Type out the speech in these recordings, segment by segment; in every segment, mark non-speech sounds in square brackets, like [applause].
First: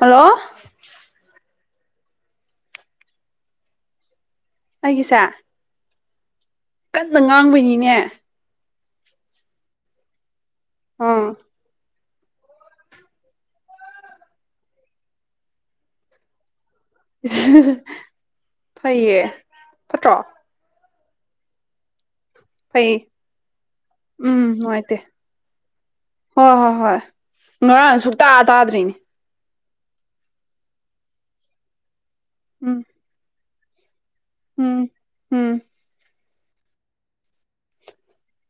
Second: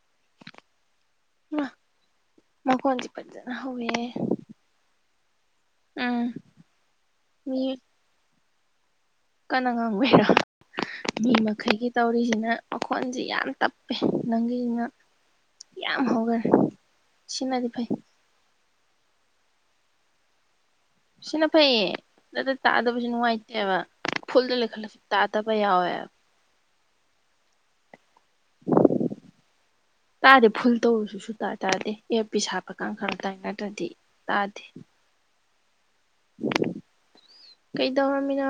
Hello ꯃ ꯀꯣꯟꯁꯤ ꯄꯖꯅ ꯍꯎꯏ ꯑꯩꯒꯤꯁ ꯑꯝ ꯀꯟꯅ ꯉꯥꯡꯕꯅꯤꯅꯦ ꯀꯅꯥ ꯉꯥꯡꯕꯩꯔꯣ ꯃꯤ ꯑꯪ ꯃꯈꯩꯒꯤ ꯇꯧꯔꯤꯁꯤꯅ ꯃꯈꯣꯟꯁꯤ ꯌꯥꯝ ꯇꯞꯄꯦ ꯅꯪꯒꯤꯁꯤꯅ ꯌꯥꯝ ꯍꯧꯈꯔꯦ ꯁꯤꯅꯗꯤ ꯐꯩ ꯐꯩꯌꯦ ꯐꯠꯇ꯭ꯔꯣ ꯁꯤꯅ ꯐꯌꯦ ꯅꯠꯇ ꯇꯥꯗꯕꯁꯨ ꯐꯩ ꯅꯨꯡꯉꯥꯏꯇꯦꯕ ꯐꯨꯜꯗ ꯎꯝ ꯈꯠꯂꯁꯨ ꯅꯨꯡꯉꯥꯏꯇꯦ ꯇꯥꯗꯕ ꯌꯥꯎꯋꯦꯕ ꯍꯣꯏ ꯍꯣꯏ ꯍꯣꯏ ꯉꯔꯥꯡ ꯁꯨꯛꯛꯇꯥ ꯇꯥꯗ꯭ꯔꯤꯅꯦ ꯇꯥꯗꯤ ꯐꯨꯜ ꯇꯧꯔꯁꯨꯁꯨꯨ ꯇꯥꯏ ꯇꯥꯔꯗꯗꯤ ꯑꯦꯞ ꯄꯤ ꯁꯥꯞꯄꯀ ꯎꯝ ꯈꯔ ꯇꯥꯏ ꯅꯠꯇ꯭ꯔꯗꯤ ꯇꯗꯤ ꯎꯝ ꯎꯝ ꯀꯩꯗ ꯍꯃꯤꯅ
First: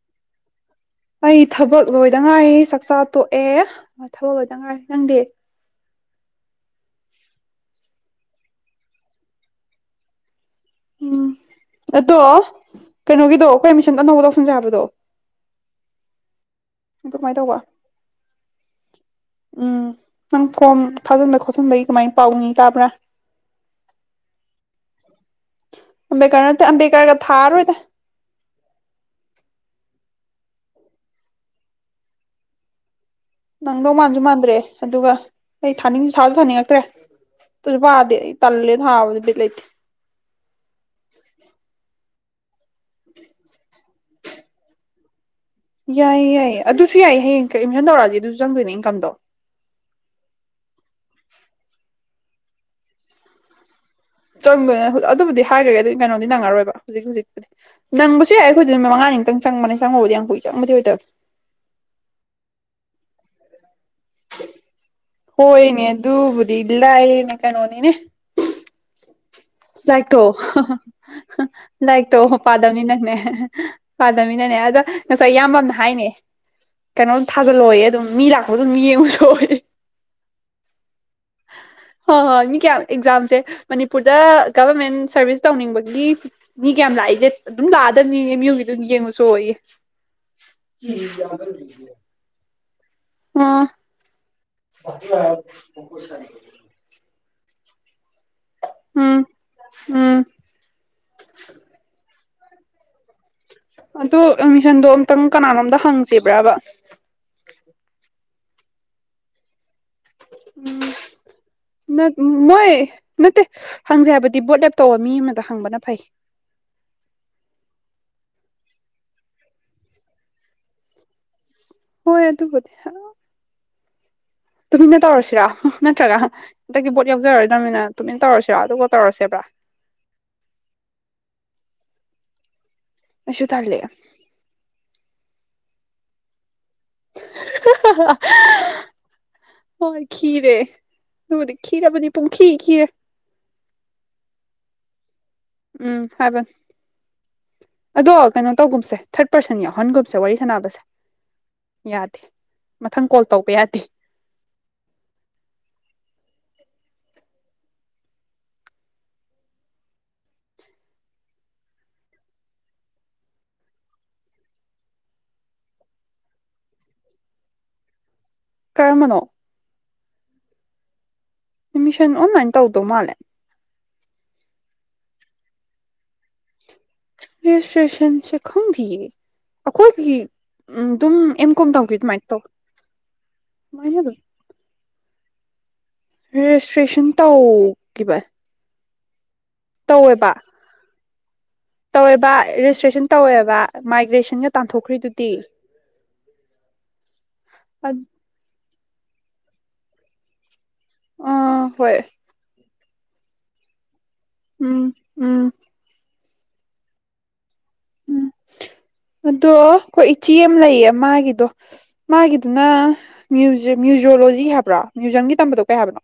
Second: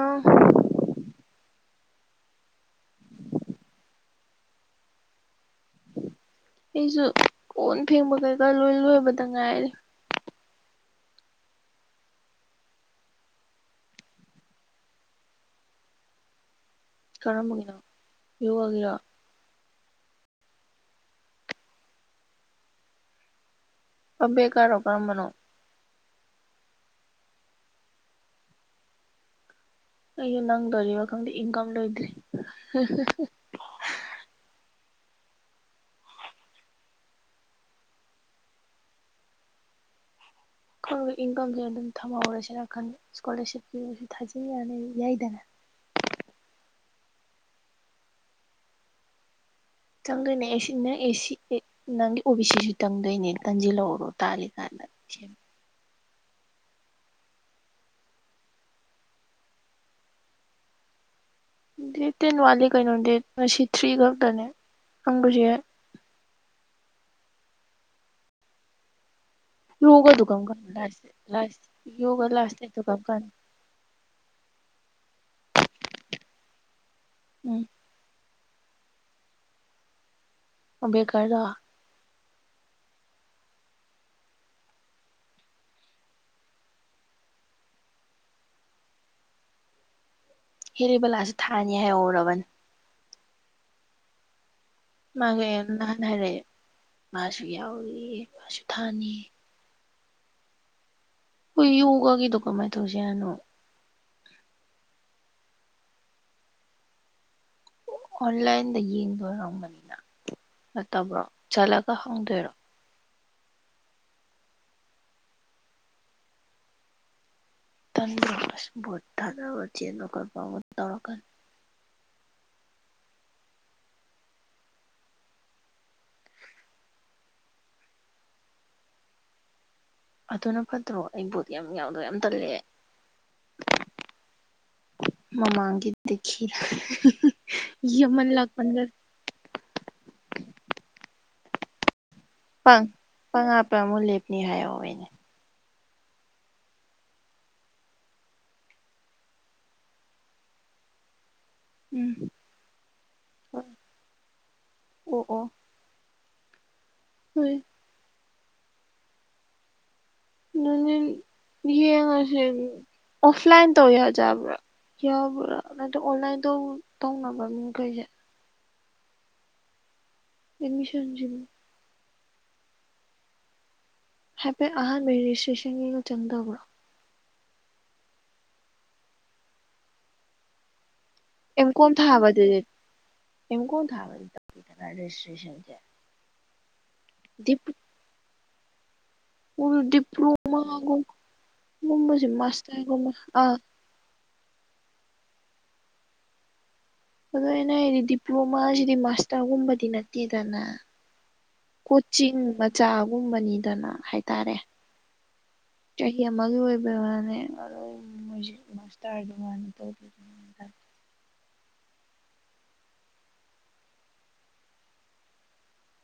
ꯑꯩ ꯊꯕꯛ ꯂꯣꯏꯗ ꯉꯥꯏꯔꯤ ꯆꯥꯛꯆꯥ ꯇꯣꯛꯑꯦ ꯊꯕꯛ ꯂꯣꯏꯗ ꯉꯥꯏꯔꯤ ꯅꯪꯗꯤ ꯑꯩꯁꯨ ꯀꯟ ꯐꯦꯡꯕ ꯀꯩꯀꯥ ꯂꯣꯏ ꯂꯣꯏꯕꯗ ꯉꯥꯏꯔꯦ ꯎꯝ ꯑꯗꯣ ꯀꯩꯅꯣꯒꯤꯗꯣ ꯑꯩꯈꯣꯏꯃꯤꯁꯟ ꯑꯅꯧꯕ ꯇꯧꯁꯟꯖꯕꯗꯣ [inaudible] ꯀꯔꯃꯒꯅꯥꯥ ꯌꯨꯒꯔꯥ ꯎꯝ ꯅꯪ ꯐꯣꯝ ꯊꯥꯖꯤꯟꯕ ꯈꯣꯠꯆꯤꯟꯕꯒꯤ ꯀꯃꯥꯏꯅ ꯄꯥꯎꯅꯤ ꯇꯥꯕ꯭ꯔꯥ ꯑꯃꯕꯦꯗꯀꯥꯔꯣ ꯀꯔꯝꯕꯅꯣ ꯑꯝꯝꯕꯦꯀꯅ ꯑꯝꯝꯕꯦꯀꯔꯒ ꯊꯥꯔ ꯑꯣꯏꯣꯏꯗ ꯑꯣ ꯅꯪꯗꯣꯔꯤꯕ ꯈꯪꯗꯦ ꯏꯟꯀꯝ ꯂꯣꯏꯗ꯭ꯔꯤ ꯅꯪꯗꯧ ꯃꯥꯟꯁꯨ ꯃꯥꯟꯗ꯭ꯔꯦ ꯑꯗꯨꯒ ꯑꯩ ꯊꯥꯅꯤꯡꯁꯨ ꯊꯥꯁꯨ ꯊꯥꯅꯤꯡꯉꯛꯇ꯭ꯔꯦ ꯇꯁꯨ ꯄꯥꯗ ꯇꯂꯦ ꯊꯥꯕꯗ ꯄꯤꯂ ꯏꯦ ꯏꯟꯀꯝꯁꯨ ꯑꯗꯨꯝ ꯊꯝꯍꯧꯔꯁꯤꯔꯟꯗ ꯏꯁꯀꯣꯂꯔꯁꯤꯞꯀꯤ ꯊꯥꯖꯩ ꯌꯥꯅꯤ ꯌꯥꯏꯗꯅ ꯌꯥꯏꯌꯦ ꯌꯥꯏꯌꯦ ꯑꯗꯨꯁꯨ ꯌꯥꯏꯌꯦ ꯍꯌꯦꯡ ꯑꯦꯠꯃꯤꯁꯟ ꯇꯧꯔꯛꯑꯁꯤ ꯑꯗꯨꯁꯨ ꯆꯪꯗꯣꯏꯅꯦ ꯏꯟꯀꯝꯗꯣ ꯆꯪꯗꯣꯏꯅꯦ ꯑꯦꯁꯤ ꯅꯪ ꯑꯦꯁꯤ ꯑꯦ ꯅꯪꯒꯤ ꯑꯣꯕꯤ ꯁꯤꯁꯨ ꯆꯪꯗꯣꯏꯅꯦ ꯇꯥꯟꯁꯤꯜꯍꯔꯣ ꯆꯪꯗꫭꯏꯅꯦ ꯑꯗꯨꯕꯨꯗꯤ ꯍꯥꯏꯒ꯭ꯔꯒꯦ ꯑꯗꯨ ꯀꯩꯅꯣꯗꯤ ꯅꯪꯉꯔꯣꯏꯕ ꯍꯧꯖꯤꯛ ꯍꯧꯖꯤꯛꯄꯨꯗꯤ ꯅꯪꯕꯁꯨ ꯌꯥꯏ ꯑꯩꯈꯣꯏꯗ ꯃꯉꯥꯅꯤ ꯃꯨꯛꯇꯪ ꯆꯪꯕꯅꯦ ꯆꯪꯕꯕꯨꯗꯤ ꯌꯥꯝ ꯀꯨꯏ ꯆꯪꯕꯗꯤ ꯑꯣꯏꯗꯕ [inaudible] ꯗꯦꯠ ꯇꯦꯟ ꯋꯥꯠꯂꯂꯤ ꯀꯩꯅꯣ ꯗꯦꯠ ꯉꯁꯤ ꯊ꯭ꯔꯤ ꯈꯛꯇꯅꯦ ꯅꯪꯒꯤꯁꯦ ꯍꯣꯏꯅꯦ ꯑꯗꯨꯕꯨꯗꯤ ꯂꯏꯌꯦꯅꯦ ꯀꯩꯅꯣꯅꯤꯅꯦ ꯌꯣꯒꯗꯨ ꯂꯥꯏꯛꯇꫭ ꯀꯔꯝ ꯀꯥꯟ ꯂꯥꯁ ꯂꯥꯁ ꯂꯥꯏꯔꯤꯛꯇꯣ ꯌꯣꯒ ꯂꯥꯁ ꯗꯦꯠꯇꯣ ꯀꯔꯝ ꯄꯥꯗꯝꯕꯅꯤꯅꯪꯅꯦ ꯀꯥꯟ ꯄꯥꯗꯝꯕꯅꯤꯅꯅꯦ ꯑꯗ ꯉꯁꯥꯏ ꯏꯌꯥꯝꯕ ꯑꯃꯅ ꯍꯥꯏꯅꯦ ꯀꯩꯅꯣꯝ ꯎꯝ ꯊꯥꯖꯜꯂꫭꯌꯦ ꯑꯗꯨꯝ ꯃꯤ ꯂꯥꯛꯄꯗ ꯑꯗꯨꯝ ꯌꯦꯡꯉꯨꯆꫭ ꯌꯦ ꯑꯝꯕꯦꯗꯀꯔꯗꫭ ꯍꯣꯏ ꯍꯣꯏ ꯃꯤ ꯀꯌꯥꯝ ꯑꯦꯛꯖꯥꯝꯁꯦ ꯃꯅꯤꯄꯨꯔꯗ ꯒꯕꯔꯃꯦꯟ ꯁꯔꯚꯤꯁꯁ ꯇꯧꯅꯤꯡꯕꯒꯤ ꯃꯤ ꯀꯌꯥꯝ ꯂꯥꯛꯏꯁꯦ ꯑꯗꯨꯝ ꯂꯥꯛꯑꯗꯕꯅꯤ ꯑꯦꯝ ꯌꯨꯒꯤꯗꯨ ꯑꯗꯨꯝ ꯌꯦꯡꯉꯨꯆꫭꯌꯦ [inaudible] ꯍꯦꯔꯤꯕꯂꯥꯁꯨ ꯊꯥꯅꯤ ꯍꯥꯏꯍꯧꯔꯕꯅꯤ ꯑꯥ ꯃꯥꯒꯤ ꯅꯍꯥꯟ ꯍꯥꯏꯔꯛꯑꯦ ꯃꯥꯁꯨ ꯌꯥꯎꯔꯤ ꯃꯥꯁꯨ ꯊꯥꯅꯤ ꯎꯝ ꯎꯝ ꯍꯣꯏ ꯌꫭꯒꯒꯤꯗꯨꯣ ꯀꯃꯥꯏ ꯇꯧꯁꯤ ꯍꯥꯏꯅꯣ ꯑꯗꯨ ꯑꯦꯠꯃꯤꯁꯟꯗꯣ ꯑꯝꯛꯇꯪ ꯀꯅꯥꯅꫭꯝꯗ ꯍꯪꯁꯤꯕ꯭ꯔꯕ ꯑꯣꯟꯂꯥꯏꯟꯗ ꯌꯦꯡꯗꫭꯏꯔꯝꯒꯅꯤꯅ ꯅꯠꯇꯕ꯭ꯔꯣ ꯆꯠꯂꯒ ꯅꯠ ꯍꯪꯗꯣꯏꯔꯣ ꯃꯣꯏ ꯅꯠꯇꯦ ꯍꯪꯖꯦ ꯍꯥꯏꯕꯗꯤ ꯚꫭꯠ ꯂꯦꯞꯇꯧꯕ ꯃꯤ ꯑꯃꯗ ꯍꯪꯕꯅ ꯐꯩ ꯇꯟꯗ꯭ꯔꫭ ꯑꯁ ꯚꫭꯠ ꯊꯥꯗꯕ ꯆꯦꯟꯕ ꯈꫭꯠꯄ ꯃꯨꯛ ꯇꯧꯔꯛꯀꯅꯤ ꯍꯣꯏ ꯑꯗꯨꯕꯨꯗꯤ [inaudible] ꯇꯨꯃꯤꯟꯅ ꯇꯧꯔꯁꯤꯔꯥ ꯅꯠꯇ꯭ꯔꯒ ꯍꯟꯗꯛꯇꯨ ꯕꯣꯠ ꯌꯥꯎꯖꯔꯔꯣꯏꯗ꯭ꯔꯃꯤꯅ ꯇꯨꯃꯤꯟꯅ ꯇꯧꯔꯁꯤꯔꯥ ꯑꯗꯨꯒ ꯇꯧꯔꯁꯦꯕ꯭ꯔꯥ ꯑꯗꯨꯅ ꯐꯠꯇ꯭ꯔꯣ ꯑꯩꯕꯨꯗꯤ ꯌꯥꯝ ꯌꯥꯎꯗꯧ ꯌꯥꯝ ꯇꯜꯂꯦ ꯑꯩꯁꯨ ꯊꯜꯂꯦ ꯃꯃꯥꯡꯒꯤꯗꯤ ꯈꯤ ꯍꯣꯏ ꯈꯤꯔꯦ ꯑꯗꯨꯕꯨꯗꯤ ꯈꯤꯔꯕꯅꯤ ꯄꯨꯡꯈꯤ ꯄꯪ ꯈꯤꯔꯦ ꯉꯥ ꯄꯪ ꯑꯃꯨꯛ ꯂꯦꯞꯅꯤ ꯍꯥꯏꯍꯧꯋꯦ ꯎꯝ ꯍꯥꯏꯕꯟ ꯑꯗꯣ ꯀꯩꯅꯣ ꯇꯧꯒꯨꯝꯁꯦ ꯊꯔꯠ ꯄꯥꯔꯁꯟ ꯌꯥꯎꯍꯟꯒꯨꯝꯁꯦ ꯋꯥꯔꯤ ꯁꯥꯟꯅꯕꯁꯦ ꯎꯝ ꯌꯥꯗꯦ ꯃꯊꯪ ꯀꯣꯜ ꯇꯧꯕ ꯌꯥꯗꯦ ꯑꯣ ꯍꫭꯏ ꯅꯨꯡꯗꯤꯟ ꯌꯦꯡꯉꯁꯦ ꯑꯣꯐ ꯂꯥꯏꯟ ꯇꯧ ꯌꯥꯖꯕ꯭ꯔ ꯌꯥꯕ꯭ꯔ ꯅꯠꯇ꯭ꯔ ꯑꯣꯟꯂꯥꯏꯟꯗꯧ ꯇꯧꯅꯕ꯭ꯔ ꯃꯤꯈꯩꯁꯦ ꯀꯔꯝꯕꯅꯣ ꯃꯤꯁꯟ ꯁꯤꯕꫭ ꯑꯦꯃꯤꯁꯟ ꯑꯣꯟꯂꯥꯏꯟ ꯇꯧꯗꯧ ꯃꯥꯜꯂꯦ ꯍꯥꯏꯐꯦꯠ ꯑꯍꯥꯟꯕꯩ [unintelligible] ꯒ ꯆꯪꯗꯕ꯭ꯔꯣ ꯔꯦꯖꯤꯁꯇ꯭ꯔꯦꯁꯟꯁꯦ ꯈꯪꯗꯤꯌꯦ ꯑꯩꯈꯣꯏꯒꯤ ꯎꯝ ꯑꯦꯝ ꯀꫭꯝ ꯊꯥꯕꯗꯗꯤ ꯑꯦꯝ ꯀꫭꯝ ꯑꯗꯨꯃꯥꯏꯅ ꯑꯗꯨꯝ ꯊꯥꯕꯗꯗꯤ ꯆꯪꯗꯕ꯭ꯔ ꯔꯦꯖꯤꯁꯇ꯭ꯔꯦꯁꯟꯖꯦ ꯔꯦꯖꯤꯁꯇ꯭ꯔꯦꯁꯟ ꯇꯧꯈꯤꯕ ꯎꯜ ꯇꯧꯋꯦꯕ ꯗꯤꯞ꯭ꯂꯣꯃꯥ ꯒꯨꯝ ꯇꯧꯋꯦꯕ ꯔꯦꯖꯤꯁꯇ꯭ꯔꯦꯁꯟ ꯇꯧꯋꯦꯕ ꯃꯥꯏꯒ꯭ꯔꯦꯁꯟꯒ ꯇꯥꯟꯊꯣꯛꯈ꯭ꯔꯤꯗꯨꯗꯤ [inaudible] ꯑꯗꯨ ꯑꯩꯅ ꯍꯥꯏꯗꯤ ꯗꯤꯄ꯭ꯂꯣꯃꯥꯁꯤꯗꯤ ꯃꯥꯁꯇꯔꯒꯨꯝꯕꯗꯤ ꯅꯠꯇꯦꯗꯅ ꯑꯥ ꯍꯣꯏ ꯀꯣꯆꯤꯡ ꯃꯆꯥꯒꯨꯝꯕꯅꯤꯗꯅ ꯍꯥꯏ ꯎꯝ ꯎꯝ ꯒꯤ ꯑꯃꯥꯒꯤ ꯑꯣꯏꯕꯩ ꯋꯥꯅꯦ ꯑꯗꯣ ꯃꯣꯏꯁꯦ ꯎꯝ ꯃꯥꯁꯇꯔꯗꯨ ꯑꯗꯣ ꯃꯥꯅ ꯑꯩꯈꯣꯏ ꯏꯆꯦ ꯑꯃ ꯇꯧꯕꯤꯗ ꯂꯩꯌꯦ ꯃꯥꯒꯤꯗꯣ ꯃꯥꯒꯤꯗꯨꯅ ꯃ꯭ꯌꯨꯖꯌꯣꯂꯣꯖꯤ ꯍꯥꯏꯕ꯭ꯔꯣ ꯃ꯭ꯌꯨꯖꯌꯝꯒꯤ ꯇꯝꯕꯗꯣ ꯀꯩ ꯍꯥꯏꯕꯅꯣ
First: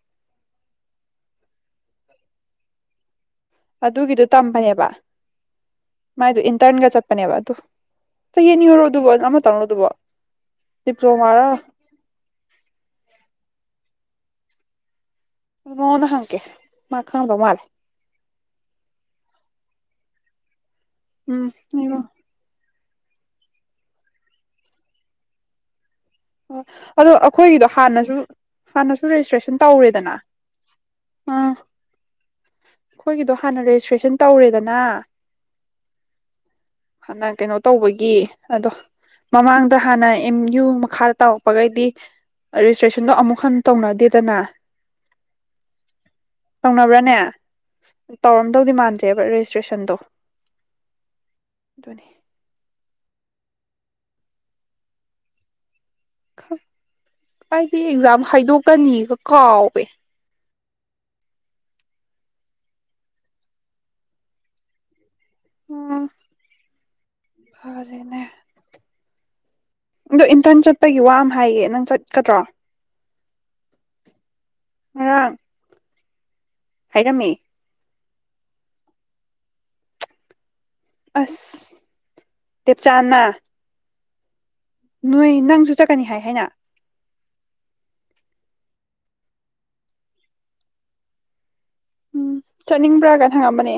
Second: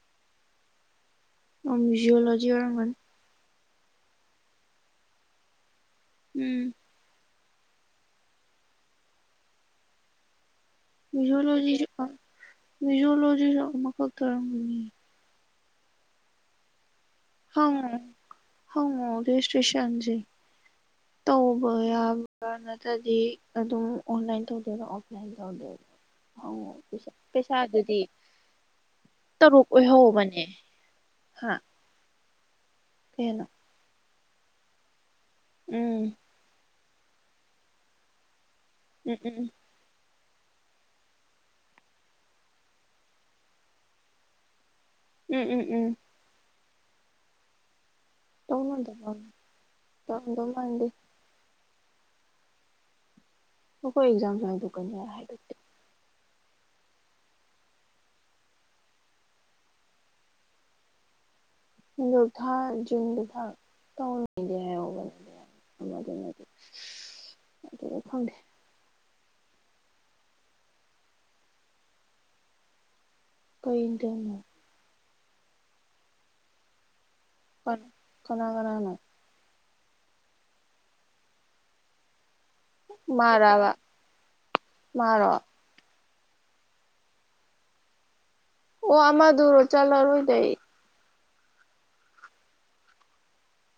[unintelligible] ꯖꯑꯣꯣꯂꯣꯖꯤ ꯑꯣꯏꯔ ꯑꯗꯨꯒꯤꯗꯨꯣ ꯇꯝꯕꯅꯦꯕ ꯃꯥꯏꯗꯨ ꯎꯝ ꯏꯟꯇꯔꯟꯒ ꯆꯠꯄꯅꯦꯕ ꯆ ꯌꯦꯟꯅꯤꯔꯣ ꯑꯗꯨꯕꯣ ꯑꯃ ꯇꯪꯉꯣ ꯑꯗꯨꯕꯣ ꯃꯤꯖꯣꯂꯣꯖꯤ ꯃꯤꯖꯣꯂꯣꯖꯤꯁꯨ ꯑꯃꯈꯛ ꯇꯔꯝꯅꯤ ꯃꯣꯗ ꯍꯪꯀꯦ ꯍ ꯍꯁꯇꯦꯁ ꯎꯝ ꯇꯕ ꯍꯣꯏ ꯌꯥꯕ ꯅ ꯗꯤ ꯑꯗꯨꯝ ꯑꯣꯟꯂꯥꯏꯟ ꯇꯧꯗꯣꯏꯔꯣ ꯑꯣꯐꯂꯥꯏꯟ ꯇꯧꯗꯣꯏꯔꯣ ꯑꯣ ꯑꯗꯣ ꯑꯩꯈꯣꯏꯒꯤꯗꯣ ꯄꯩꯁꯥꯗꯨꯗꯤ ꯍꯥꯟꯅꯁꯨ ꯍꯥꯟꯅꯁꯨ ꯔꯦꯖꯤꯁꯇ꯭ꯔꯦꯁꯟ ꯇꯔꯨꯛ ꯇꯧꯔꯦꯗꯅ ꯑꯣꯏꯍꯧꯕꯅꯦ ꯍꯥ ꯑꯥ ꯑꯩꯈꯣꯏꯒꯤꯗꯣ ꯀꯩꯅꯣ ꯍꯥꯟꯅ ꯔꯦꯖꯤꯁꯇ꯭ꯔꯦꯁꯟ ꯇꯧꯔꯦꯗꯅ ꯎꯝ ꯍꯥꯟꯅ ꯀꯩꯅꯣ ꯇꯧꯕꯒꯤ ꯑꯗꯣ ꯎꯝ ꯎꯝ ꯃꯃꯥꯡꯗ ꯍꯥꯟꯅ ꯑꯦꯝ ꯌꯨ ꯃꯈꯥ ꯇꯧꯔꯛꯄꯈꯩꯗꯤ ꯔꯦꯖꯤꯁꯇ꯭ꯔꯦꯁꯟꯗꯣ ꯑꯃꯨꯛ ꯍꯟꯅ ꯇꯧꯅꯗꯦꯗꯅ ꯎꯝ ꯎꯝ ꯎꯝ ꯇꯧꯅꯕ꯭ꯔꯥꯅꯦ ꯇꯧꯔꯝꯗꯧꯗꯤ ꯇꯧꯅꯗꯕ ꯃꯥꯟꯗ꯭ꯔꯦꯕ ꯔꯦꯖꯤꯁꯇ꯭ꯔꯦꯁꯟꯗꯣ ꯇꯧꯔꯝꯗꯧ ꯃꯥꯟꯗꯦ ꯑꯗꯨꯅꯤ ꯣꯏ ꯑꯦꯖꯥꯗꯨ ꯀꯅꯤ ꯍꯥꯏ ꯑꯩꯗꯤ ꯑꯦꯛꯖꯥꯝ ꯍꯥꯏꯗꯣꯛꯀꯅꯤꯒ ꯀꯥꯎꯋꯦ ꯊꯥ ꯨꯝ ꯀ ꯊ ꯇ ꯎꯝ ꯗꯤ ꯑꯗꯨ ꯐꯔꯦꯅꯦ ꯈꯪꯗꯦ ꯑꯗꯣ ꯏꯟꯇꯔꯟ ꯆꯠꯄꯒꯤ ꯋꯥ ꯑꯃ ꯍꯥꯏꯌꯦ ꯅꯪ ꯆꯠꯀꯗ꯭ꯔꯣ ꯀꯗꯅꯣ ꯉ ꯍꯥꯏꯔꯝꯃꯤ ꯀ ꯀꯅꯥ ꯀꯅꯥꯅ ꯑꯁ ꯇꯦꯞꯆꯥꯅ ꯃꯥꯔꯥꯕ ꯃꯥꯔꯣ ꯅꯣꯏ ꯅꯪꯁꯨ ꯆꯠꯀꯅꯤ ꯍꯥꯏ ꯍꯥꯏꯅ ꯑꯣ ꯑꯃꯗꯔ ꯆꯜꯂꯔꯣꯏꯗꯏ ꯎꯝ ꯆꯠꯅꯤꯡꯕ꯭ꯔꯥꯒ ꯊꯪꯉꯝꯕꯅꯦ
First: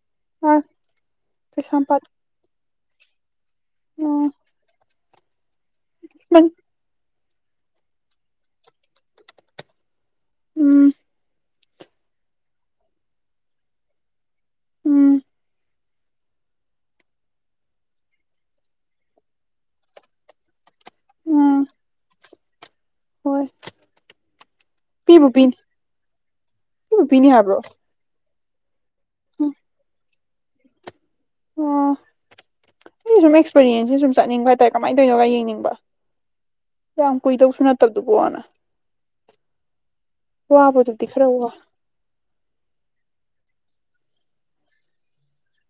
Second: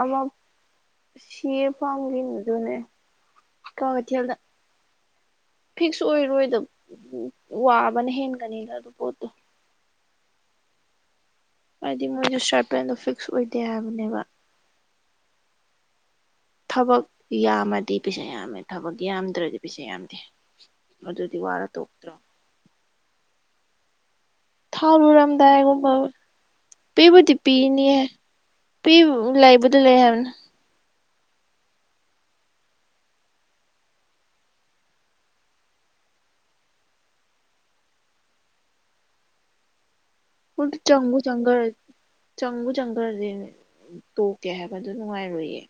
ꯑꯃ ꯑꯥ ꯁꯤꯌꯦ ꯀꯩꯁꯥꯝꯄꯥꯠ ꯄꯥꯝꯒꯤꯅꯗꯨꯅꯦ ꯎꯝ ꯀꯣꯇꯅ ꯐꯤꯛꯁ ꯑꯣꯏꯔꯣꯏꯗꯕ ꯋꯥꯕꯅ ꯍꯦꯟꯒꯅꯤꯅ ꯑꯗꯨ ꯄꯣꯠꯇꯣ ꯎꯝ ꯍꯥꯏꯗꯤ ꯃꯣꯏꯅ ꯁꯔꯠ ꯄꯦꯟꯗꯣ ꯐꯤꯛꯁ ꯑꯣꯏꯗꯦ ꯍꯥꯏꯕꯅꯦꯕ ꯎꯝ ꯊꯕꯛ ꯌꯥꯝꯃꯗꯤ ꯄꯩꯁꯥ ꯌꯥꯝꯃꯦ ꯊꯕꯛ ꯌꯥꯝꯗ꯭ꯔꯗꯤ ꯄꯩꯁꯥ ꯌꯥꯝꯗꯦ ꯑꯗꯨꯗꯤ ꯎꯝ ꯋꯥꯔ ꯇꯣꯛꯇ꯭ꯔꯣ ꯍꯣꯏ ꯄꯤꯕꯨ ꯄꯤꯅꯤ ꯊꯥꯎꯔꯝꯗꯥꯏꯨꯝ ꯄꯤꯕꯨ ꯄꯤꯕꯗꯤ ꯍꯥꯏꯕ꯭ꯔꯣ ꯄꯤꯅꯤ ꯄꯤ ꯎꯝ ꯂꯩꯕꯗꯤ ꯂꯩ ꯍꯥꯏꯕꯅꯦ ꯑꯣ [unintelligible] ꯑꯩ ꯁꯨꯝ ꯑꯦꯛꯁꯄꯤꯔꯤꯌꯦꯟꯁꯁꯤ ꯁꯨꯝ ꯆꯠꯅꯤꯡꯕ ꯍꯥꯏꯇꯥꯔꯦ ꯀꯃꯥꯏꯅ ꯇꯧꯅꯣꯒ ꯌꯦꯡꯅꯤꯡꯕ ꯌꯥꯝ ꯀꯨꯏꯗꯕꯁꯨ ꯅꯠꯇꯕꯗꯨ ꯄꯅ ꯍ ꯆꯪꯒ ꯆꯪꯒꯥ ꯆꯪꯒꯨ ꯆꯪꯒꯥꯗꯅꯦ ꯇꯣꯛꯀꯦ ꯍꯥꯏꯕꯗꯨ ꯅꯨꯡꯉꯥꯏꯔꯣꯏꯌꯦ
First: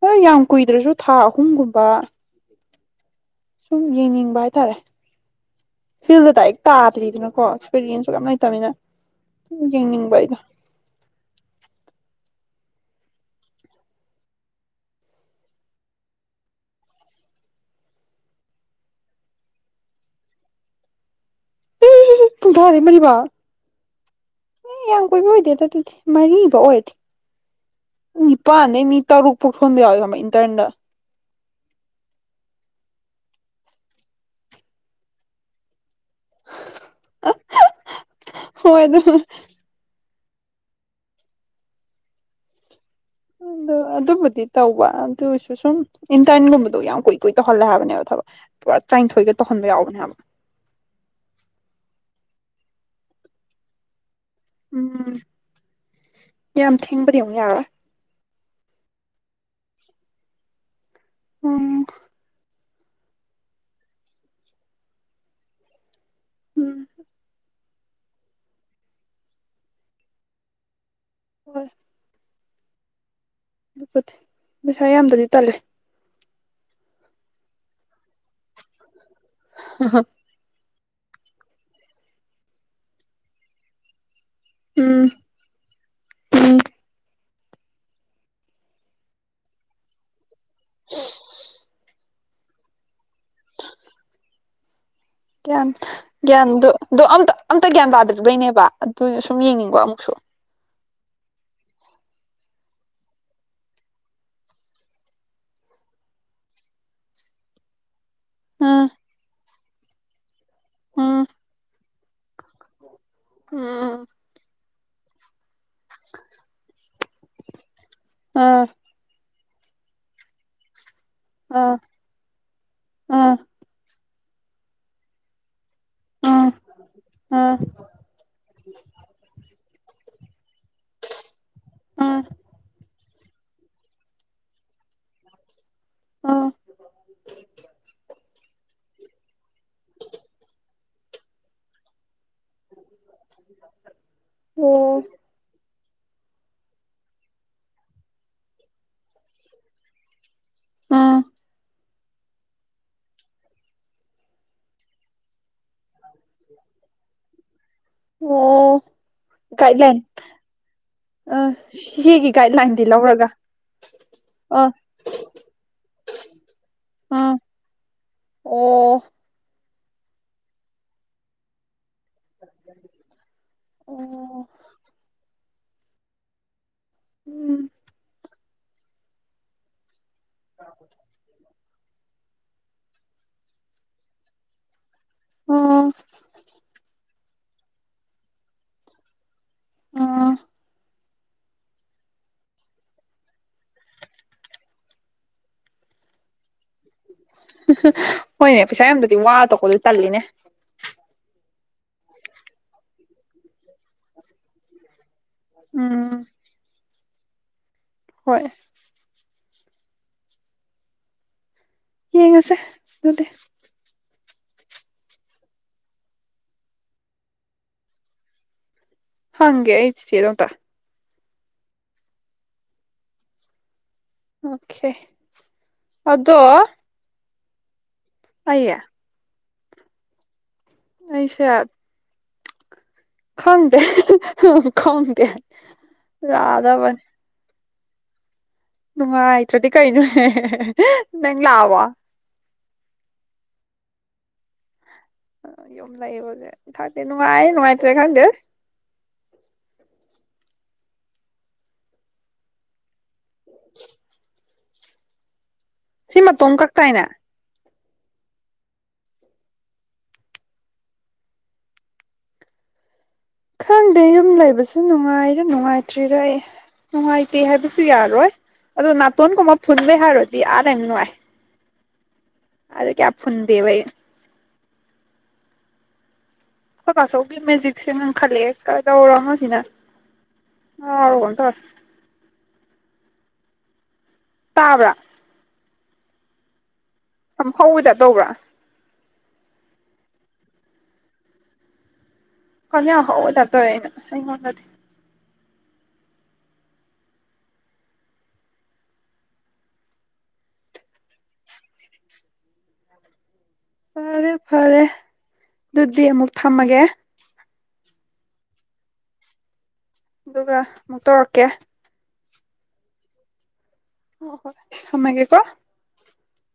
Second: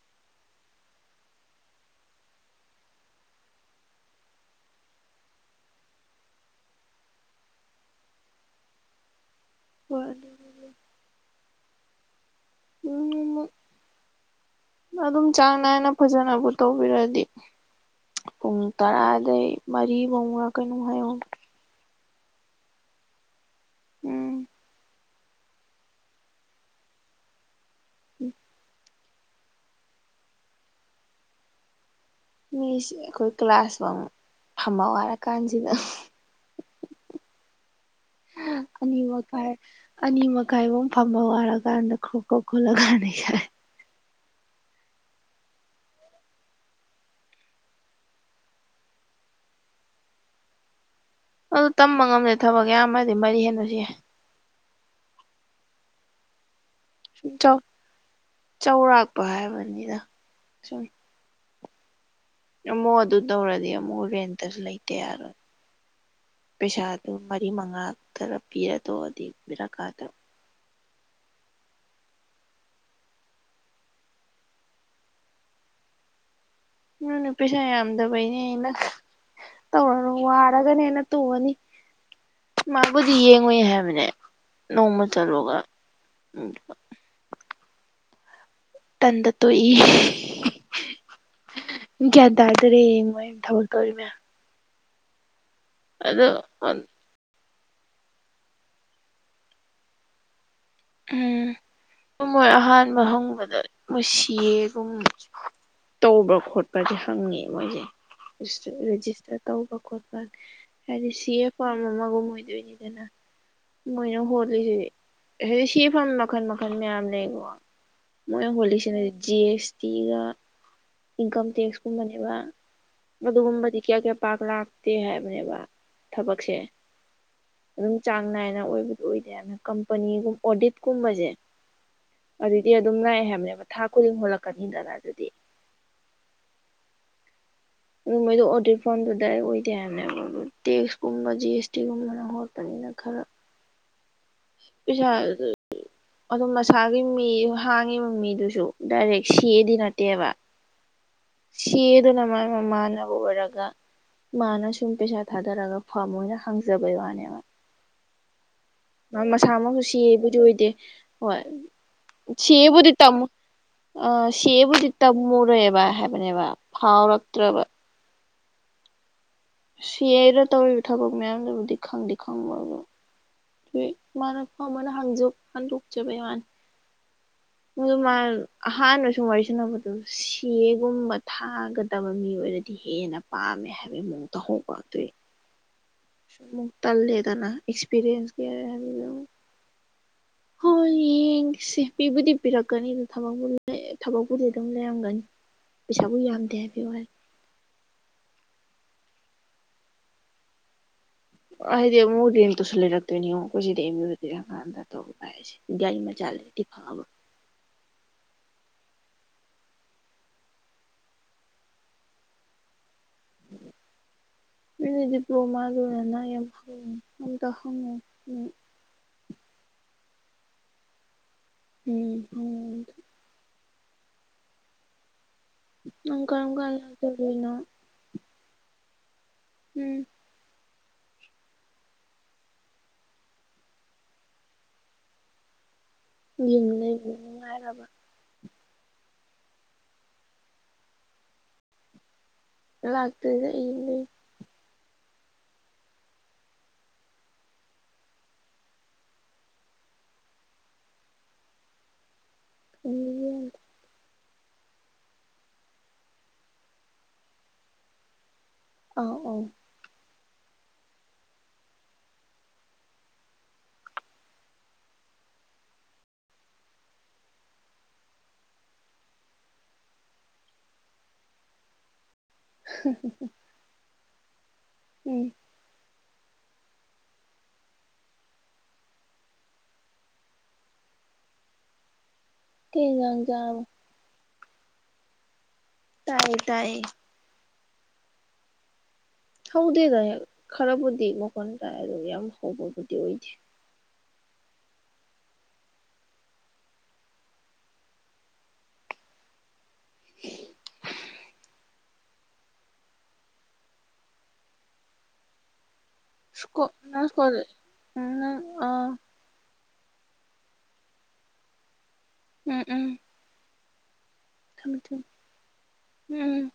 ꯍꯣꯏ ꯌꯥꯝ ꯀꯨꯏꯗ꯭ꯔꯁꯨ ꯊꯥ ꯑꯍꯨꯝꯒꯨꯝꯕ ꯁꯨꯝ ꯌꯦꯡꯅꯤꯡꯕ ꯍꯥꯏꯇꯥꯔꯦ ꯐꯤꯜꯗꯨꯗ ꯍꯦꯛ ꯇꯥꯗ꯭ꯔꯤꯗꯅꯀꯣ ꯑꯦꯛꯁꯄꯤꯔꯤꯌꯦꯟꯁꯁꯨ ꯌꯥꯝ ꯂꯩꯇꯕꯃꯤꯅ ꯍꯣꯏ ꯒꯅꯤꯡꯕꯥꯏꯗ ꯌ [unintelligible] ꯑꯗꯨꯝ ꯆꯥꯡ ꯅꯥꯏꯅ ꯐꯖꯅꯕꯨ ꯇꯧꯕꯤꯔꯗꯤ ꯄꯨꯡ ꯇꯔꯥꯗꯩ ꯃꯔꯤ ꯐꯧꯅ ꯀꯩꯅꯣ ꯍꯥꯏꯌꯨ ꯀ ꯊꯥꯗꯦ ꯃꯔꯤ ꯋꯥ ꯎꯝ ꯀꯌꯥꯝ ꯀꯣꯏꯕ ꯑꯣꯏꯗꯦ ꯑꯗꯨ ꯑꯗꯨꯗꯤ ꯃꯔꯤꯐꯥꯎ ꯑꯣꯏꯔꯗꯤ ꯅꯤꯄꯥꯥꯟꯅꯩ ꯃꯤ ꯇꯔꯨꯠ ꯁꯣꯟꯗ ꯏꯟꯇꯔꯟꯗ ꯃꯤꯁ ꯑꯩꯈꯣꯏ ꯀ꯭ꯂꯥꯁ ꯐꯝ ꯋꯥꯔꯀꯥꯟꯁꯤꯗ ꯍꯣꯏ ꯑꯗꯨ ꯑꯅꯤꯕ ꯄꯔ ꯑꯅꯤ ꯃꯈꯥꯏꯕ ꯐꯝꯕ ꯋꯥꯔꯀꯥꯟꯗ ꯈ꯭ꯔꯣꯛꯀ ꯈꯣꯠꯂꯒꯥꯟꯅ ꯑꯗꯨꯃ ꯇꯧꯕ ꯑꯗꯨ ꯑꯣꯏꯔꯁꯨ ꯁꯨꯝ ꯏꯟꯇꯔꯟꯒꯨꯝꯕꯗꯣ ꯌꯥꯝ ꯀꯨꯏ ꯀꯨꯏ ꯇꯧꯍꯜꯂꯦ ꯍꯥꯏꯕꯅꯦꯕ ꯊꯕꯛ ꯄꯨꯔꯥ ꯇꯔꯥꯅꯤꯊꯣꯏꯒ ꯇꯈꯟꯕ ꯌꯥꯎꯒꯅꯦ ꯍꯥꯏꯕ ꯑꯗꯨ ꯇꯝꯕ ꯉꯝꯗꯦ ꯊꯕꯛ ꯌꯥꯝꯌꯥꯝꯃ꯭ꯔꯗꯤ ꯃꯔꯤ ꯍꯦꯟꯅꯁꯤ ꯌꯥꯏ ꯎꯝ ꯌꯥꯝ ꯊꯦꯡꯕꯗꯤ ꯑꯃꯨꯛ ꯁꯨꯝ ꯌꯥꯔ ꯆꯥꯎꯧꯔꯥꯛꯄ ꯍꯥꯏꯕꯅꯤꯗ ꯁꯨꯝ ꯎꯝ ꯑꯃꯨꯛ ꯑꯗꯨ ꯇꯧꯔꯗꯤ ꯑꯃꯨꯛ ꯍꯣꯔꯦꯟꯇꯁꯨ ꯂꯩꯇꯦ ꯌꯥꯔꯣꯏ ꯎꯝ ꯄꯩꯁꯥꯗꯨ ꯃꯔꯤ ꯃꯉꯥ ꯈꯔ ꯄꯤꯔꯗꯣꯗꯤ ꯕꯤꯔꯥꯀꯥꯗ ꯍ [unintelligible] ꯑꯗꯨꯗꯤ [inaudible] ꯄꯩꯁꯥ ꯌꯥꯝꯕꯗꯤ ꯇꯜꯂꯦ ꯅꯪꯅ ꯄꯩꯁꯥ ꯌꯥꯝꯗꯕꯩꯅꯦ ꯇꯧꯔ ꯋꯥꯔꯒꯅꯦ ꯇꯣꯡꯉꯅꯤ ꯃꯥꯕꯨꯗꯤ ꯌꯦꯡꯉꯨ ꯍꯥꯏꯕꯅꯦ ꯎꯝ ꯅꯣꯡꯃ ꯆꯂꯣꯒ ꯎꯝ ꯇꯟꯗ ꯇꯣꯏ [unintelligible] ꯄꯨꯡ ꯀꯌꯥ ꯇꯗꯔꯦ ꯊꯕ ꯇꯧꯔꯤꯃꯦ ꯒ꯭ꯌꯥꯟ ꯒ꯭ꯌꯥꯟꯗ ꯑꯣ ꯑꯝꯇ ꯑꯝꯇ ꯒ꯭ꯌꯥꯟ ꯇꯥꯗ꯭ꯔꯤꯕꯩꯅꯦꯕ ꯑꯗꯨꯅ ꯁꯨꯝ ꯌꯦꯡꯅꯤꯡꯕꯣ ꯑꯃꯨꯛꯁꯨ ꯎꯝ ꯃꯣꯏ ꯑꯍꯥꯟꯕ ꯍꯪꯕꯗ ꯅꯨꯡꯁꯤꯌꯦꯒꯨꯝ ꯇꯧꯕ꯭ꯔꯥ ꯈꯣꯠꯄ꯭ꯔꯁꯦ ꯍꯪꯉꯦ ꯃꯣꯏꯁꯦ ꯎꯝ ꯔꯦꯖꯤꯁꯇꯔ ꯇꯧꯕ ꯈꯣꯠꯄꯅꯤ ꯍꯥꯏꯗꯤ ꯎꯝ ꯁꯤ ꯑꯦ ꯄꯔꯝꯃꯥꯒꯨꯝ ꯃꯣꯏ ꯑꯗꯨꯗꯣꯏꯅꯤꯗꯅ ꯎꯝ ꯃꯣꯏꯅ ꯍꯣꯜꯂꯤꯖꯤꯗꯤ ꯁꯤꯐꯝ ꯃꯈꯜ ꯃꯈꯜ ꯃꯌꯥꯝ ꯂꯩꯀꯣ ꯃꯣꯏ ꯎꯝ ꯍꯣꯜꯂꯤꯁꯤꯅ ꯖꯤ ꯑꯦꯁ ꯇꯤꯒ ꯏꯟꯀꯝ ꯇꯦꯛꯁꯀꯨꯝꯕꯅꯦꯕ ꯎꯝ ꯑꯗꯨꯒꯨꯝꯕꯗꯤ ꯀꯌꯥ ꯀꯌꯥ ꯄꯥꯛ ꯂꯥꯛꯇꯦ ꯍꯥꯏꯕꯅꯦꯕ ꯎꯝ ꯊꯕꯛꯁꯦ ꯎꯝ ꯑꯗꯨꯝ ꯆꯥꯡ ꯅꯥꯏꯅ ꯑꯣꯏꯕꯗꯨ ꯑꯣꯏꯗꯦ ꯑꯗꯨꯅ ꯀꯝꯄꯅꯤꯒꯨꯝꯕ ꯑꯣꯗꯤꯠ ꯀꯨꯝꯕꯁꯦ ꯎꯝ ꯎꯝ ꯑꯗꯨꯗꯤ ꯑꯗꯨꯝ ꯂ ꯌꯥꯝꯅꯦꯕ ꯊꯥ ꯈꯨꯗꯤꯡ ꯍꯣꯜꯂꯛꯀꯅꯤꯗꯅ ꯑꯗꯨꯗꯤ ꯑꯥ ꯑꯗꯨ ꯃꯣꯏꯗ ꯑꯣꯗꯤꯠ ꯐꯥꯝꯗꯣ ꯗꯥꯏꯔꯦꯛ ꯑꯣꯏꯗꯦ ꯍꯥꯏꯕꯅꯦꯕ ꯑꯗꯨ ꯇꯦꯛꯁꯀꯨꯝꯕ ꯖꯤ ꯑꯦꯁ ꯇꯤ ꯒꯨꯝꯕꯅ ꯍꯣꯠꯄꯅꯤꯅ ꯈꯔ ꯑ [inaudible] ꯑꯣ ꯄꯁꯥꯗ [inaudible] ꯑꯗꯨꯝ ꯃꯁꯥꯒꯤ ꯃꯤ ꯍꯥꯡꯉꯤꯕ ꯃꯤꯗꯨꯁꯨ ꯗꯥꯏꯔꯦꯛ ꯁꯤꯑꯗꯤ ꯅꯠꯇꯦꯕ ꯎꯝ ꯁꯤꯑꯗꯅ ꯃꯥꯥꯏ ꯃꯃꯥꯅ ꯑꯣꯏꯔꯒ ꯃꯥꯅ ꯁꯨꯝ ꯄꯩꯁꯥ ꯊꯥꯗꯔꯒ ꯐꯝ ꯃꯣꯏꯅ ꯍꯥꯡꯖꯕꯩ ꯋꯥꯅꯦ ꯃ ꯑꯣ ꯃꯁꯥꯃꯛꯁꯨ ꯒꯥꯏꯗꯂꯥꯏꯟ ꯁꯤꯑꯕꯨꯗꯤ ꯑꯣꯏꯗꯦ ꯑ ꯍꯣꯏ ꯁꯤꯒꯤ ꯒꯥꯏꯗꯂꯥꯏꯟꯗꯤ ꯁꯤꯑꯕꯨꯗꯤ ꯇꯝꯃꯨ ꯂꯧꯔꯒ ꯑ ꯑ ꯁꯤꯕꯨꯗꯤ ꯇ ꯃꯣꯔ ꯑꯦꯕꯥ ꯍꯥꯏꯕꯅꯦꯕ ꯎꯝ ꯐꯥꯎꯔꯛꯇ꯭ꯔꯕ ꯑꯣ꯫ ꯁꯤꯑꯦꯔ ꯇꯧꯔꯤꯕ ꯊꯕꯛ ꯃꯌꯥꯝꯗꯨꯕꯨꯗꯤ ꯈꯪꯗꯤ ꯈꯪꯕꯒ ꯑꯗꯨ ꯑꯣ ꯃꫭꯏ ꯃꯥꯅ ꯐꯃꯅ ꯍꯪꯖꯨ ꯍꯟꯗꫭꯛꯆꯕꯩ ꯋꯥꯅꯤ꯫ ꯎꯝ ꯃꫭꯏꯗꯨ ꯃꯥ ꯑꯍꯥꯟꯕ ꯁꯨꯝ ꯋꯥꯔꯤ ꯁꯥꯟꯅꯕꯗꯨ ꯁꯤꯑꯦꯒꯨꯝꯕ ꯊꯥꯒ ꯇꯕ ꯃꯤ ꯑꯣꯏꯔꯗꯤ ꯍꯦꯟꯅ ꯄꯥꯝꯃꯦ ꯍꯥꯏꯕꯒꯤ ꯃꯑꯣꯡ ꯇꯧꯍꯧꯕ ꯑꯗꯨꯏ꯫ ꯑꯣ ꯇꯅ ꯑꯦꯛꯁꯄꯤꯔꯤꯌꯦꯟꯁ ꯀꯌꯥ꯫ [inaudible] ꯑꯥ ꯍꫭꯏꯌꯦ꯫ ꯌꯦꯡꯁꯤ ꯄꯤꯕꯨꯗꯤ ꯄꯤꯔꯛꯀꯅꯤ ꯊꯕꯛꯄꯨꯗꯤ ꯑꯗꯨꯝ ꯂꯩꯔꯝꯒꯅꯤ꯫ ꯄꯩꯁꯥꯕꯨ ꯌꯥꯝꯗꯦ ꯍꯥꯏꯕꯩ ꯋꯥꯅꯤ꯫ ꯍꯣꯏꯅꯦ ꯄꯩꯁꯥ ꯌꯥꯝꯗꯗꯤ ꯋꯥ ꯇꯣꯛꯄꯗꯤ ꯇꯜꯂꯤꯅꯦ꯫ ꯑꯥ ꯍꯥꯥꯏꯗꯤ ꯑꯃꯨꯛ ꯔꯦꯟ ꯇꯥꯁꯨ ꯂꯩꯔꯛꯇꫭꯏꯅꯤ ꯌꯦꯡꯑꫭ ꯑꯈꫭꯏꯁꯤ ꯑꯦꯝꯌꯨ꯫ [inaudible] ꯍꯥꯏꯁꯦ ꯒꯥꯔꯤ ꯎꯝ ꯃꯆꯥ ꯂꯩꯗꯤ ꯐꯕ꯫ ꯍꯣꯏ꯫ ꯌꯦꯡꯉꯁꯦ ꯑꯗꯨꯗꯤ꯫ [inaudible] ꯅꯣꯢꯗꯤ ꯗꯤꯄꯂꯣꯃꯥꯥ ꯂꯣꯢꯔꯦꯅ ꯑꯩ ꯑꯝꯇ ꯍꯪꯉꯣ ꯍꯪꯒꯦ ꯑꯩ ꯆꯦ ꯆꯦꯗ ꯑꯝꯇ꯫ ꯎꯝ ꯍꯪꯉꯣ ꯑꯝꯇ ꯑꯣꯀꯦ꯫ ꯅꯪ ꯑꯗꯣ ꯀꯔꯝꯀꯥꯟ ꯂꯥꯛꯇꯣꯔꯤꯅꯣ ꯑꯩ꯫ ꯎꯝ ꯑꯩꯁꯦ ꯈꯪꯗꯦ ꯈꯪꯗꯦ꯫ ꯌꯨꯝ ꯂꯥꯛꯑꯗꯕꯅꯤ ꯂꯩꯕ ꯅꯨꯡꯉꯥꯏꯔꯕ ꯅꯨꯡꯉꯥꯏꯇ꯭ꯔꯗꯤ ꯀꯩꯅꯣꯅꯦ ꯅꯪ ꯂꯥꯛꯑꯕꯣ ꯂꯥꯛꯇ꯭ꯔꯤꯗ ꯑꯩ ꯌꯨꯝ ꯂꯩ꯫ ꯑ ꯌꯨꯝ ꯂꯩꯏꯕꯁꯦ ꯈꯪꯗꯦ ꯅꯨꯡꯉꯥꯏ ꯅꯨꯡꯉꯥꯏꯇ꯭ꯔꯦ ꯈꯪꯗꯦꯗ꯫ [unintelligible] [inaudible] ꯈꯟꯕꯤꯒꯦ [inaudible] [unintelligible] ꯁꯤ ꯃꯇꯣꯝ ꯀꯛꯇꯥꯏꯅꯦ꯫ ꯑꯥꯎ ꯑꯥꯎ ꯈꯪꯗꯦ ꯌꯨꯝ ꯂꯩꯕꯁꯨ ꯅꯨꯡꯉꯥꯏꯔ ꯅꯨꯡꯉꯥꯏꯇ꯭ꯔꯤꯔ ꯑꯩ꯫ ꯅꯨꯡꯉꯥꯏꯇꯦ ꯍꯥꯏꯕꯁꯨ ꯌꯥꯔꯣꯏ ꯑꯗꯣ ꯅꯥꯇꯣꯟꯒꯨꯝꯕ ꯐꯨꯟꯕꯩ ꯍꯥꯏꯔꯗꯤ ꯑꯥ ꯂꯩꯕꯅ ꯅꯨꯡꯉꯥꯏ꯫ ꯑꯥꯗ ꯀꯌꯥ ꯐꯨꯟꯗꯦꯕ ꯑꯩ꯫ ꯎꯝ ꯑꯈꯣꯏꯕꯥꯆꯧꯒꯤ ꯃꯦꯖꯤꯛꯁꯦ ꯉꯪꯈꯠꯂꯛꯑꯦ ꯀꯩꯗꯧꯔꯝꯃꯣ ꯑꯁꯤꯅ꯫ ꯉꯥꯎꯔꯕ ꯀꯩꯅꯣꯝ ꯇꯧꯔꯦ ꯀꯩ ꯍꯦꯟꯖꯥꯡ ꯆꯥꯔꯕ꯫ ꯇꯥꯕ꯭ꯔꯥ꯫ ꯇꯥꯢꯌꯦ ꯇꯥꯏꯌꯦ꯫ ꯌꯥꯝ ꯍꯧꯕꯩ ꯇꯥꯏꯞ ꯇꯧꯕ꯭ꯔꯥ꯫ ꯍꯧꯗꯦꯗ ꯑꯦ ꯈꯔꯕꯨꯗꯤ ꯃꯈꯣꯟ ꯇꯥꯢ ꯑꯗꯨꯒ ꯌꯥꯝ ꯀꯥꯟꯅ ꯍꯧꯕꯕꯨꯗꯤ ꯑꯣꯏꯗꯦ ꯍꯧꯕꯩ ꯇꯥꯏꯞ ꯇꯧꯑꯦ ꯑꯩꯅ ꯑꯩꯉꯣꯟꯗꯗꯤ꯫ [unintelligible] ꯐꯔꯦ-ꯐꯔꯦ ꯑꯗꯨꯗꯤ ꯑꯃꯨꯛ ꯁ꯭ꯀꯣ ꯊꯝꯃꯒꯦ꯫ ꯅꯪ ꯁ꯭ꯀꯣꯜ ꯎꯝ ꯅ ꯑ꯫ ꯑꯗꯨꯒ ꯑꯃꯨꯛ ꯇꯧꯔꯛꯀꯦ꯫ ꯎꯝ ꯎꯝ ꯍꯣꯢ ꯊꯝꯃꯦ ꯍꯣꯏ ꯊꯝꯃꯦ ꯊꯝꯃꯒꯦꯀꯣ ꯎꯝ